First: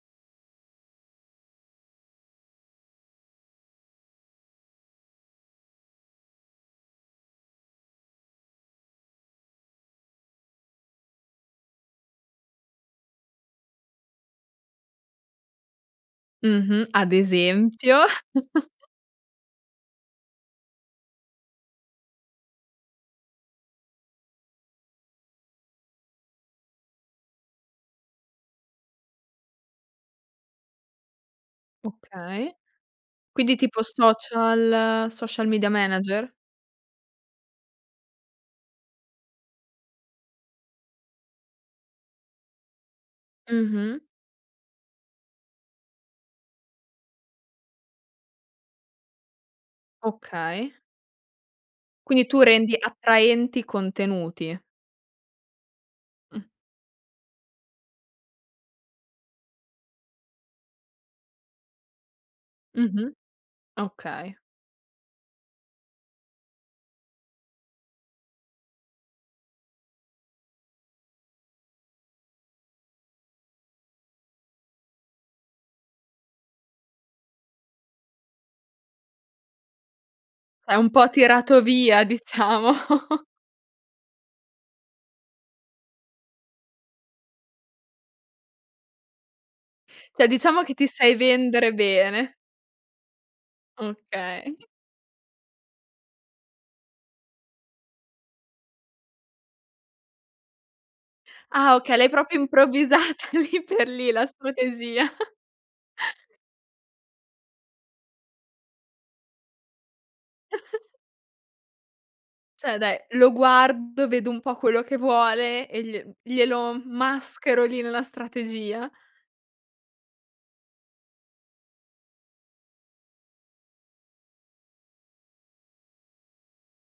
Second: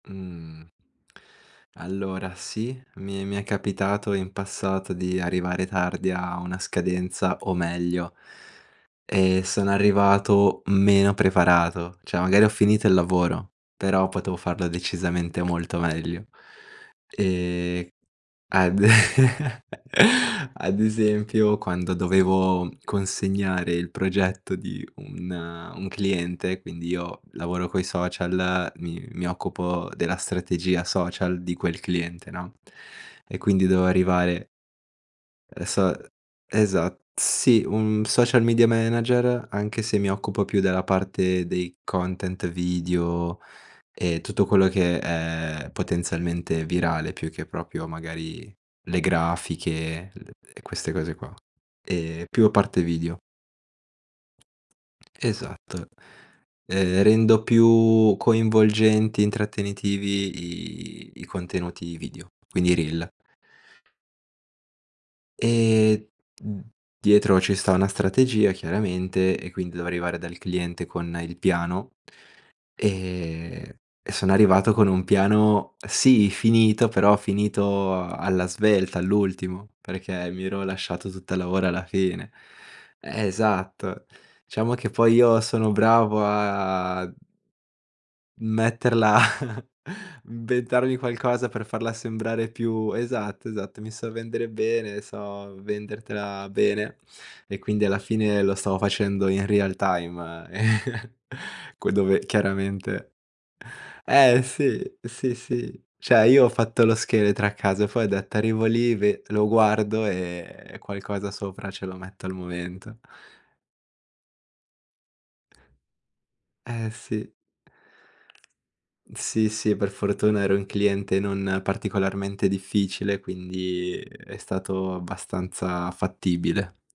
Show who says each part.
Speaker 1: Uhm. Allora sì, mi mi è capitato in passato di arrivare tardi a una scadenza o meglio e sono arrivato meno preparato, cioè magari ho finito il lavoro, però potevo farla decisamente molto meglio.
Speaker 2: Mh-mh ad
Speaker 1: Ehm,
Speaker 2: esempio?
Speaker 1: ad ad esempio, quando dovevo consegnare il progetto di un un cliente, quindi io lavoro coi social, mi mi occupo della strategia social di quel cliente, no,
Speaker 2: Okay.
Speaker 1: e
Speaker 2: Quindi
Speaker 1: quindi
Speaker 2: tipo
Speaker 1: dovevo arrivare
Speaker 2: social, social
Speaker 1: e
Speaker 2: media
Speaker 1: so
Speaker 2: manager?
Speaker 1: esa sì, un social media manager, anche se mi occupo più della parte dei content video
Speaker 2: Mh-mh.
Speaker 1: e tutto quello che è potenzialmente virale, più che proprio magari le grafiche, le e
Speaker 2: Okay.
Speaker 1: queste cose qua, ehm,
Speaker 2: Quindi tu
Speaker 1: più a
Speaker 2: rendi
Speaker 1: parte video.
Speaker 2: attraenti contenuti.
Speaker 1: Esatto.
Speaker 2: Mh.
Speaker 1: Ehm, rendo più coinvolgenti, intrattenitivi i i contenuti video, quindi i reel.
Speaker 2: Mh-mh. Okay.
Speaker 1: Ehm, uhm, dietro ci sta una strategia chiaramente, e quindi devo arrivare dal cliente con il piano, ehm, e sono arrivato con un piano, sì finito, però finito alla svelta, all'ultimo, perché mi ero
Speaker 2: È un po'
Speaker 1: lasciato tutto il
Speaker 2: tirato
Speaker 1: lavoro alla
Speaker 2: via,
Speaker 1: fine.
Speaker 2: diciamo.
Speaker 1: Eh, esatto, diciamo che poi io sono bravo a metterla
Speaker 2: Cioè, diciamo che ti
Speaker 1: inventarmi
Speaker 2: sai
Speaker 1: qualcosa per
Speaker 2: vendere
Speaker 1: farla
Speaker 2: bene.
Speaker 1: sembrare più esatto, esatto, mi so vendere
Speaker 2: Okay.
Speaker 1: bene, so vendertela bene e quindi alla fine lo stavo facendo in real time
Speaker 2: Ah
Speaker 1: que
Speaker 2: okay, l'hai
Speaker 1: dove
Speaker 2: proprio
Speaker 1: chiaramente
Speaker 2: improvvisata lì per lì la
Speaker 1: Eh sì,
Speaker 2: strategia.
Speaker 1: sì, sì. Cioè io ho fatto lo scheletro a casa, poi ho detto: “Arrivo lì, ve lo guardo, ehm, e qualcosa sopra ce lo metto al
Speaker 2: Cioè dai,
Speaker 1: momento.”
Speaker 2: lo guardo, vedo un po' quello che vuole, e gli glielo m
Speaker 1: Eh sì.
Speaker 2: maschero lì nella strategia.
Speaker 1: Sì, sì, e per fortuna ero un cliente non particolarmente difficile, quindi è stato abbastanza fattibile.